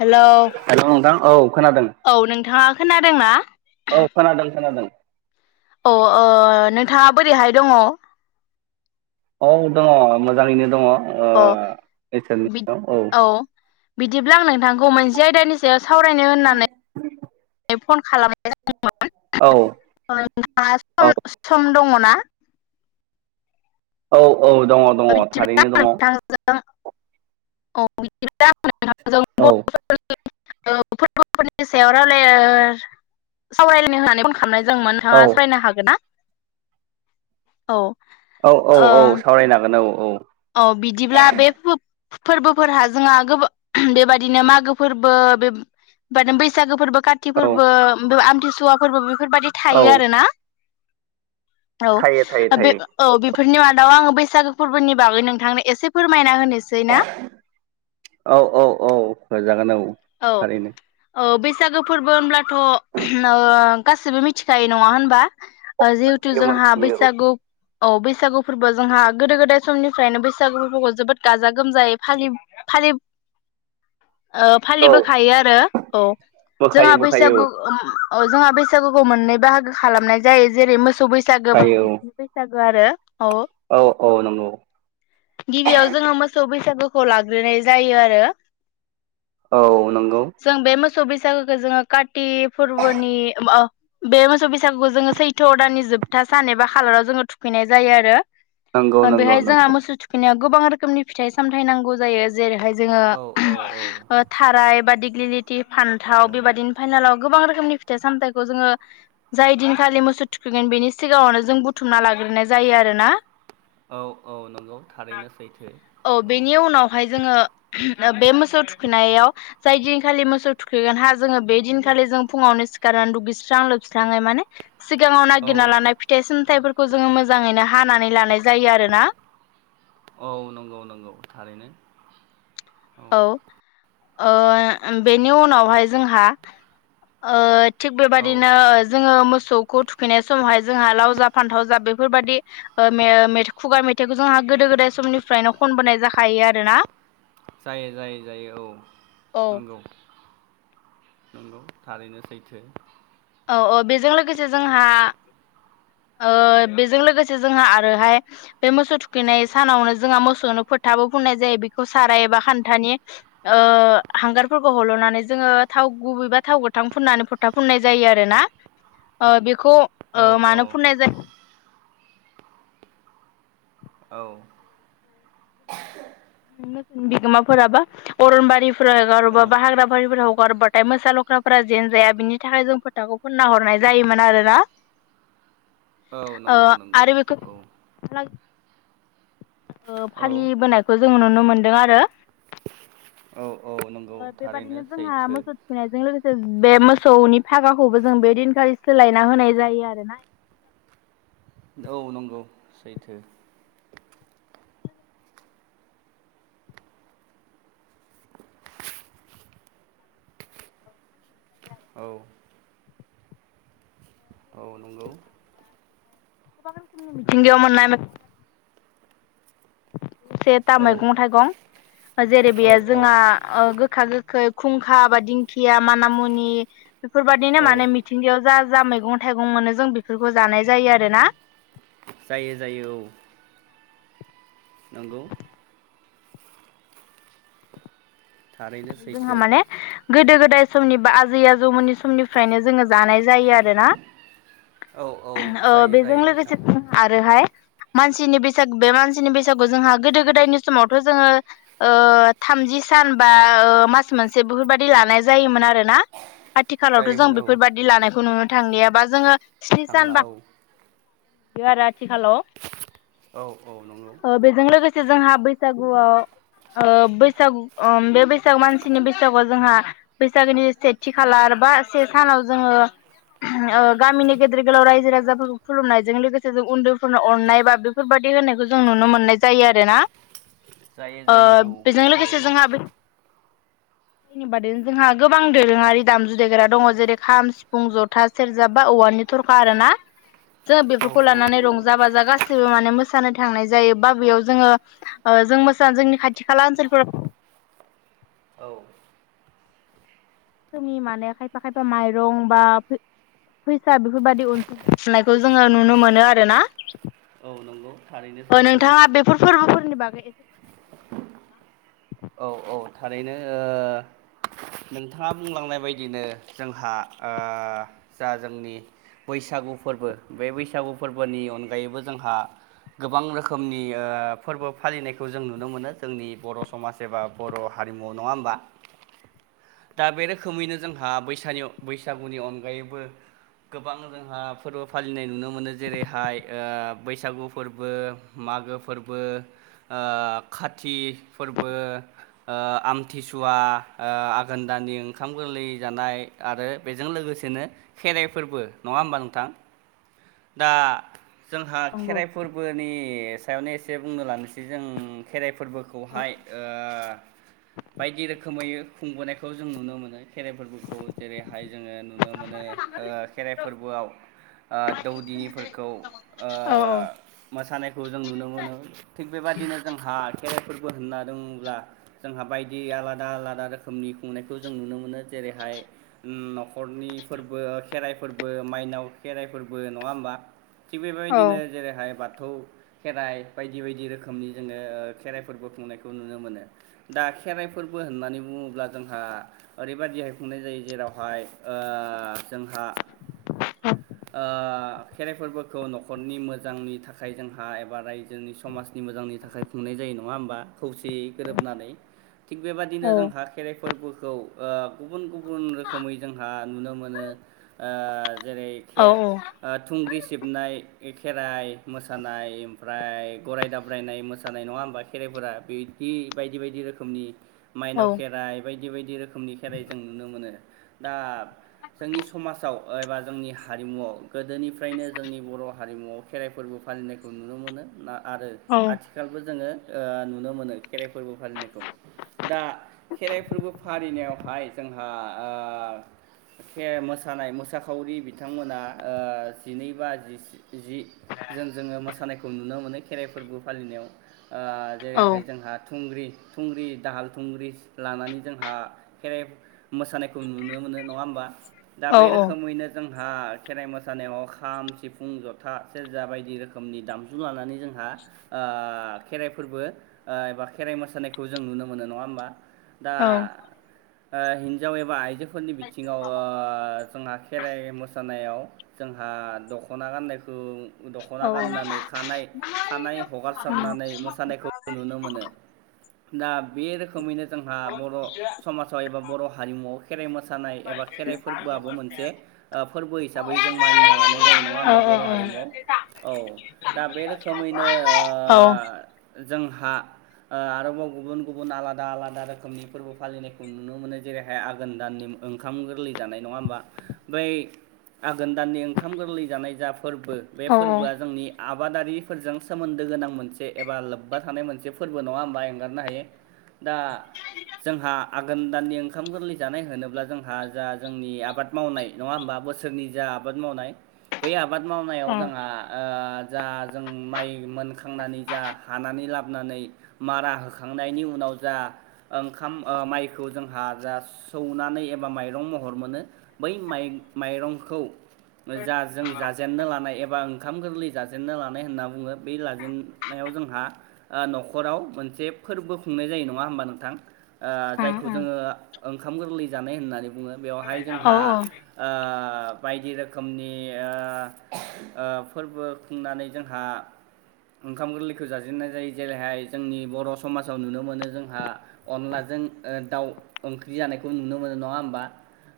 Hello hello नोंथां औ खोनादों औ नोंथाङा खोनादोंना? औ खोनादों खोनादों अ ओ नोंथाङा बोरैहाय दङ? औ दङ मोजाङैनो दङ। अ बिद औ बिदिब्ला आं नोंथांखौ मोनसे आयदानि सायाव सावरायनो होननानै फन खालामनाय जादों औ [unintelligible] नोंहा औ सम सम दङना? औ औ दङ दङ बिदिब्ला थारैनो दङ औ बिदिब्ला आं नोंथांजों बर'फोरनि औ फोरबोफोरनि सायाव रायलायनो सावरायलायनो होननानै फन खालामनाय जादोंमोन औ नोंथाङा सावरायनो हागोन ना औ औ औ औ ओ सावरायनो हागोन औ औ औ बिदिब्ला बे फोरबोफोरहा जोंहा गोबां बेबादिनो मागो फोरबो बे बैसागो फोरबो काति औ फोरबो आमथिसुवा फोरबो बेफोरबायदि थायो औ आरो ना। थायो थायो औ बे थायो औ बेफोरनि मादाव आङो बैसागो फोरबोनि बागै नोंथांनो एसे फोरमायना होनो औ औ औ फोरमाय जागोन औ थारैनो औ बैसागो फोरबो होनब्लाथ' ओ गासिबो मिथिखायो नङा होनबा। जिहुथु मोनथियो जोंहा मोनथियो बैसागु औ औ बैसागु फोरबो जोंहा गोदो गोदाय समनिफ्रायनो बैसागु फोरबोखौ जोबोद गाजा गोमजायै फालि फा [unintelligible] ओ औ फालिबोखायो आरो औ जोंहा बोखायो बोखायो बैसागु औ ओ औ जोंहा बैसागुखौ मोननै बाहागो खालामनाय जायो जेरै मोसौ बैसागो बा बोखायो मानसिनि बैसागु। आरो औ औ औ नंगौ गिबियाव जों मोसौ बै सागुखौ लाग्रोनाय जायो आरो। औ नंगौ जों बे मोसौ बैसागुखौ जोङो काति फोरबोनि ओ बे मोसौ बैसागुखौ जोङो सैथ' दाननि जोबथा सान एबा खालाराव जोङो थुखैनाय जायो आरो। नंगौ नंगौ बेहाय जोंहा नंगौ मोसौ थुखैनायाव गोबां रोखोमनि फिथाइ सामथाइ नांगौ जायो जेरैहाय जोङो औ औ औ [unintelligible] बा दिग्लिलिटि फान्थाव औ बेबायदिनि फाइनालाव गोबां रोखोमनि फिथाइ सामथाइखौ जोङो जाय दिनखालि मोसौ थुखैगोन बेनि सिगाङावनो जों बुथुमना ला ग्रोनाय जायो आरो ना। औ औ नंगौ थारैनो सैथो औ बेनि उनावहाय बे मोसौ थु खैनायाव जाय दिनखालि मोसौ थुखैगोन हा जोङो बे दिनखालि जों फुङावनो सिखारनानै दुगैस्रां लोब स्राङै माने सिगाङाव नागिरना औ लानाय फिथाइ साम थाइफोरखौ जोङो मोजाङैनो हानानै लानाय जायो आरोना। औ नंगौ नंगौ थारैनो औ ओ बेनि उनावहाय जोंहा ओ थिग औ बेबायदिनो जोङो मो सौखौ थुखैनाय समावहाय जोंहा लाव जा फानथाव जा बेफोरबायदि ओ मे मेथा खुगा मेथाइखौ जोंहा गोदो गोदाय समनिफ्रायनो खनबोनाय जाखायो आरोना जायो जायो जायो औ औ नंगौ नंगौ थारैनो सैथो औ औ बेजों लोगोसे जोंहा ओ बेजों लोगोसे जोंहा आरोहाय बे मोसौ थुखैनाय सानावनो जोंहा मोसौनो फोथाबो फुननाय जायो बेखौ साराय एबा खान्थानि ओ हांगारफोरखौ हल'नानै जोंङो थाव गुबैबा थाव गोथां फुननानै फथा बुंनाय जायो आरोना ओ बेखौ औ ओ मानो औ फुननाय जायो औ मोसौखौ गोदोनि मोसौनि बिगोमाफोराबा अरनबारिफोराव औ हगारोबा बा हाग्रा बारिफोराव हगारोबाथाय मोसा लख्रा फोरा जेन जाया बिनि थाखाय जों फोथाखौ फोनना हरनाय जायोमोन आरोना औ ओ नंगौ नंगौ आरो बेखौ औ ओ औ फालिबोनायखौ जों नुनो मोनदों आरो औ औ नंगौ थारैनो बेबादिनो जोंहा सैथो मोसौ थुखैनायजों लोगोसे बे मोसौनि फागाखौबो जों बेदिनखालि सोलायना होनाय जायो आरोना [inaudible] औ नंगौ सैथो फालिनाय जायो औ आरो औ नंगौ [unintelligible] से था औ मैगं थाइगं जेरै औ बेयो औ जोंहा गोखा गोखै खुंखा बा दिंखिया मानामुनि बेफोरबायदिनो औ माने मिथिंगायाव जा जा मैगं थाइगं मोनो जों बेफोरखौ जानाय जायो आरोना। जायो जायो औ नंगौ थारैनो जोंहा सैथो माने गोदो गोदाय समनि बा आजै आजौमोननि समनिफ्रायनो जोंङो जानाय जायो आरोना। औ औ ओ जायो बेजों जायो नोंथां लोगोसे आरोहाय मानसिनि बैसागु बे मानसिनि बैसागु जोंहा गोदो गोदायनि समावथ' जोंङो ओ थामजि बि सान ओ बा मास मोनसे बेफोरबायाददि लानाय जायोमोन आरोना आथिखालावथ' जों जायोमोन औ बेफोरबायाददि लानायखौ नुनो थांलियाबा जोंङो स्नि सान थांला बा औ बे आरो आथिखालाव औ औ नंगौ ओ बेजों लोगोसे जोंहा बैसागुआव ओ बैसागु ओम बे बैसागु बैसाग मानसिनि बैसागुआव जोंहा बैसागोनि सेथि खालार बा से सानाव जोंङो गामिनि गेदेर गोलाव रायजो राजाफोरखौ खुलुमनायजों लोगोसे जों उन्दैफोरनो अननाय बा बेफोरबायदि दि होनायखौ जों नुनो मोननाय जायो आरोना जायो ओ जायो औ बेजों लोगोसे थारैनो जोंहा [inaudible] बिनि बादै जोंहा गोबां दोरोंङारि दामजु देग्रा दंङ जेरै खाम सिफुं जथा सेरजा बा औवा नि थरखा आरो ना जोंङो औ बेफोरखौ औ लानानै नंगौ रंजा बाजा गाैबो माने मोसानो थांनाय जायो बा बेेयाव जोंङो जों मोसानो जोंनि खाथि खाला ओनसोलफोराव औ जोंनि माने खायफा खायफा माइरं बा फैसा बेफोरबायादि अनसुंथायखौ जोंङो नुनो मोनो आरो ना औ नंगौ थारैनो अ सैथो नोंथांङा बेफोर फोरबोफोरनि बागै एसे फोरमायनो हागोन नामा नोंथां? औ औ थारैनो ओ नोंथांङा बुंलांनाय बायदिनो जोंहा ओ जा जोंनि बैसागु फोरबो बे बैसागु फोरबोनि अनगायैबो जोंहा गोबां रोखोमनि ओ फोरबो फालिनायखौ जों नुनो मोनो जोंनि बर' समाज एबा बर' हारिमु नंङा होमबा दा बे रोखोमैनो जोंहा बैसानियाव- बैसागुनि अनगायैबो गोबां जोंहा फोरबो फालिनाय नुनो मोनो जेरैहाय ओ बैसागु फोरबो मा आगो फोरबो ओ खाथि फोरबो ओ आमथिसुवा आघोन दानि ओंखाम गोरलै जानाय, आरो बेजों लोगोसेनो खेराइफोरबो नङा होमबा नोंथां। दा जोंहा नोंथां? नंगौ खेराइ फोरबोनि सायावनो एसे बुंनो लानोसै जों खेराइफो औ फोरबोखौहाय ओ बायदि रोखोमै खुंबोनायखौ जों नुनो मोनो। खेराइ फोरबोखौ जेरैहाय जोङो नुनो मोनो हो खेराइ फोरबो आव दौदिनिफोरखौ ओ औ मोसानायखौ जों नुनो, मोनो थिग बेबादिनो जोंहा खेराइफोरबो होनना दङब्ला जोंहा बायदि आलादा आलादा रोखोमनि खुंनायखौ जों नुनो मोनो जे रैहाय नखरनि फोरबो खेराइ फोरबो, माइनाव खेराइ फोरब बो, नङा होमबा थिग औ बेबायदिनो जेरैहाय बाथ थौ खेराइ बायदि बायदि रोखोमनि जोङो खेराइफोरबो खुंनायखौ नुनो मोनो। दा खेराइ फोरबो होननानै बुङोब्ला जोंहा ओरैबायदिहाय खुंनाय जायो जेरावहाय ओ जोंहा ओ [inaudible] खेराइ फोरबोखौ नखरनि मोजांनि थाखाय जोंहा एबा रायजोनि समाजनि मोजांनि थाखाय खुंनाय जा यो नङा होमबा खौसेयै गोरोबनानै, थिग बेबायाददिनो जोंहा खेराइ फोरबो खौ ओ गुबुन गुबुन रोखोमै जोंहा नुनो मोनो ओ जेरै औ खे ओ थुंग्रि सिबनाय, खेराइ मोसानाय ओमफ्राय गराय दाब्रायनाय मोसानाय, नङा होमबा खेराइफोरा, बे दि बायदि बायदि रोखोमनि औ माइनाव खेराइ बायदि बायदि रोखोमनि खेराइ जों नुनो मोनो। दा जोंनि समाजाव ओ एबा जोंनि हा हारिमुआव गोदोनिफ्रायनो जोंनि बर हारिमुआव खेराइ फोरबो फालिनायखौ नुनो मोनो ना आरो आथिखालबो जोङो ओ नुनो मोनो खेराइ फोरबो फालिनायखौ दा खेराइ फोरबो फालिनायावहाय जों ओंहा ओ खे मोसानाय मोसाखावरि बि बिथांमोना ओ जिनै बा जिस जि जों जोङो मोसानायखौ नुनो मोनो खेराइ फोरबो फालिनायाव ओ औ जेरैहाय जोंहा थु थुंग्रि थुंग्रि दाहाल थुंग्रि लानानै जोंहा खेराइ मोसानायखौ नुनो मोन नो नङा होमबा? दा औ बे रोखोमैनो जोंहा खेराइ मोसानायाव खाम सिफुं जथा सेरजा बायदि रोखोमनि दामजु लानानै जोंह आ ओ खेराइ फोरबो ओ एबा खेराइ मोसानायखौ जों नुनो मोनो नङा होमबा। दा ओ हिन्जाव एबा आइजोफोरनि बिथिङाव ओ जोंहा खेराइ मोसानायाव जोंहा दखना गाननायखौ दखना गाननानै खानाय - खानाय हगारसारनानै मोसानायखौ नुनो मोनो। [inaudible] दा बे रोखोमैनो जोंहा बर समाजाव एबा बर हारिमुआव खेराइ मोसानाय एबा खेराइ फोरबो आबो मोनसे फोरबो हिसाबै जों मानिना लानाय जायो नङा होमबा बर' हारिमुआव। औ दा बे रोखोमैनो ओ जोंहा ओ आरोबाव गुबुन गुबुन आलादा आलादा रोखोमनि फोरबो फालिनायखौ नुनो मोनो जेरैहाय आघोन दाननि ओंखाम गोरलै जानाय नङा होमबा। बै आघोन दाननि ओंखाम गोरलै जानाय जा फोरबो बे औ फोरबोआ जोंनि आबादारिफोरजों सोमोन्दो गोनां मोनसे एबा लोब्बा थानाय मोनसे फोरबो नङा होमबा एंगारनो हायो। दा जोंहा आघोन दाननि ओंखाम गोरलै जानाय होनोब्ला जोंहा जा जोंनि आबाद मावनाय नङा होमबा बोसोरनि जा आबाद मावनाय बै आबाद मावनायाव जोंहा ओ जा जों माइ मोनखांनानै जा हानानै लाबोनानै मारा होखांनायनि उनाव जा ओंखाम ओ माइखौ जोंहा जा सौनानै एबा माइरं महर मोनो बै माइ माइरंखौ जा जों जाजेननो लानाय एबा ओंखाम गोरलै जाजेनन्नो लानाय होनना बुङो बे लाजेनन्नायाव जोंहा ओ नखराव मोनसे फोरबो खुंनाय जायो नङा होमबा नोंथां। ओ जायखौ जोङो ओंखाम गोरलै जानाय होननानै बुङो बेवहाय जोंहा औ ओ [inaudible] बायदि रोखोमनि फोरबो खुंनानै जोंहा ओंखाम गोरलैखौ जाजेननाय जायो जेरैहाय जोंनि बर' समाजाव नुनो मोनो जोंहा अनला जों दाउ ओंख्रि जानायखौ नुनो मोनो नङा होमबा।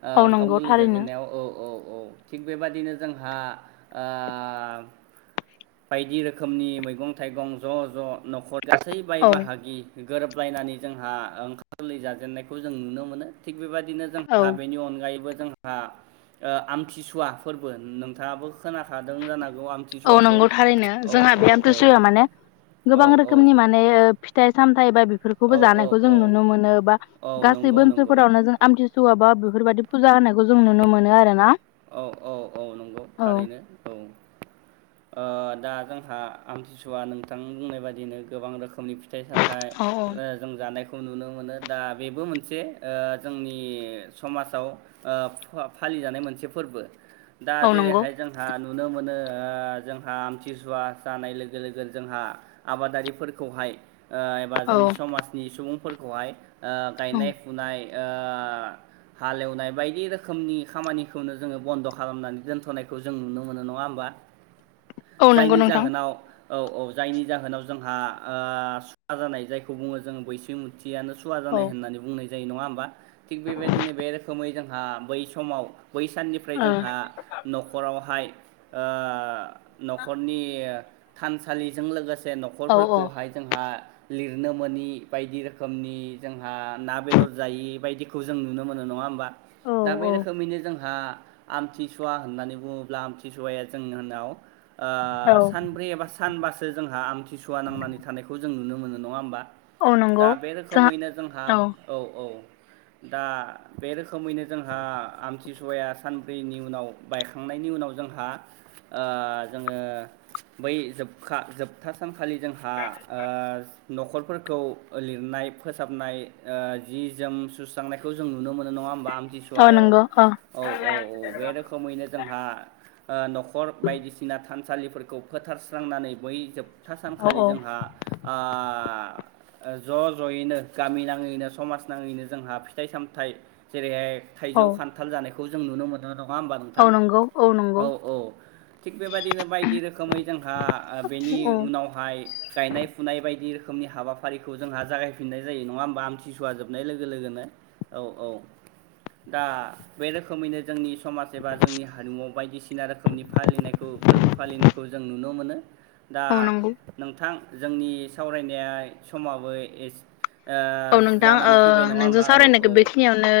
ओ औ ओंखाम नंगौ गोरलै थारैनो। जाजेननायाव औ औ औ थिग बेबादिनो जोंहा ओ बायदि रोखोमनि मैगं थाइगं ज' ज' न'खर गासै बाय औ बाहागि गोरोबलायनानै जोंहा ओंखारगोरलै जाजेननायखौ जों नुनो मोनो थिग बेबायदि। औ जोंहा बेनि अनगायैबो ओ आमथिसुवा फोरबो नोंथाङाबो खोनाखादों जानां औ नंगौ थारैनो जोंहा बिराथ गोसो औ होआ माने औ गोबां रोखोमनि औ माने फिथाइ सामथाइ बा बेफोरखौबो औ जानायखौ जों औ नुनो मोनो बा गास औ गासै नंगौ नंगौ बोसोरफोरावनो जों आमथिसुवा बा बेफोरबायदि फुजा होनायखौ जों नुनो मोनो आरो ना। औ औ औ नंगौ औ थारैनो औ। ओ दा जोंहा आमथिसुवा नोंथां बुंनाय बायदिनो गोबां रोखो रोखोमनि फिथाइ साथाय औ औ जों जानाय नुनो मोनो दा बेबो मोनसे ओ जोंनि समाजाव ओ फालि जानाय मोनसे फोरबो दा औ जेरै नंगौ हाय जोंहा नुनो मोनो ओ जोंहा आमथिसुवा जानाय लोगो लोगो जोंहा आबादारिफोरखौहाय ओ एबा औ जोंनि समाजनि सुबुंफोरखौहाय ओ गायनाय फुनाय ओ हालेवनाय बायदि रोखोमनि खामानि खौनो जोङो बन्द' खालामनानै दोन्थ'नायखौ जों नुनो मोनो नङा होमबा। औ नंगौ जायनि नोंथां जाहोनाव औ औ जायनि जाहोनाव जोंहा सुवा जानाय जायखौ बुङो जों बैसो मुथि यानो सुवा औ जानाय होननानै बुंनाय जायो नङा होमबा थिग बेबायदिनो बे रोखोमै जोंहा बै समाव बै साननिफ्राय ओ जोंहा न'खरावहाय न'खरनि थानसालिजों लोगोसे औ न'खरफोरखौहाय जोंहा लिरनो मोनोनि बायदि रोखोमनि जोंहा ना बेदर जायि बायदिखौ जों नुनो मोनो नङा होमबा औ दा बे औ रोखोमैनो जों हा आमथिसुवा होननानै बुङोब्ला आमथिसुवाया जोंनि होननाव सानब्रै एबा सानबासो जोंहा आमथिसुवा नांनानै थानायखौ जों नुनो मोनो नङा होमबा औ दा नंगौ बे रोखोमैनो जोंहा औ औ। दा बे रोखोमैनो जोंहा आमथि सुवाया सानब्रैनि उनाव बायखांनायनि उनाव जोंहा ओ जोङो बै जोबखा जोबथा सानखालि जोंहा न'खरफोरखौ लिरनाय फोसाबनाय जि जोम सुस्रांनायखौ जों नुनो मोनो नङा होमबा? ओ आमथिसुवायाव नोंगौ अ। औ औ औ बे रोखोमैनो जोंहा न'खर बायदिसिना थान सालिफोरखौ फोथारस्रांनानै बै जोबथा औ सानखालि औ जोंहा ज' ज'यैनो गामि नाङैनो समाज नाङैनो जोंहा फिथाइ सामथाइ जेरैहाय औ थाइजौ खान्थाल जानायखौ जों नुनो मोननाय नङा होमबा नोंथां औ नंगौ नंगौ औ औ थिग बेबायदिनो बायदि रोखोमै जोंहा बेनि औ उनावहाय गायनाय फुनाय बायदि रोखोमनि हाबाफारिखौ जोंहा जागायफिननाय जायो नङा होमबा आमथिसुवा जोबनाय लोगो लोगोनो। औ औ दा बे रोखोमैनो जोंनि समाज एबा जोंनि हारिमुआव बायदिसिना रोखोमनि फालिनायखौ फोरबो फालिनायखौ जों नुनो मोनो। दा औ नंगौ नोंथां जोंनि सावरायनाया समाबो एसे औ नोंथां ओ नोंजों औ सावरायनोखौ औ बेखिनियावनो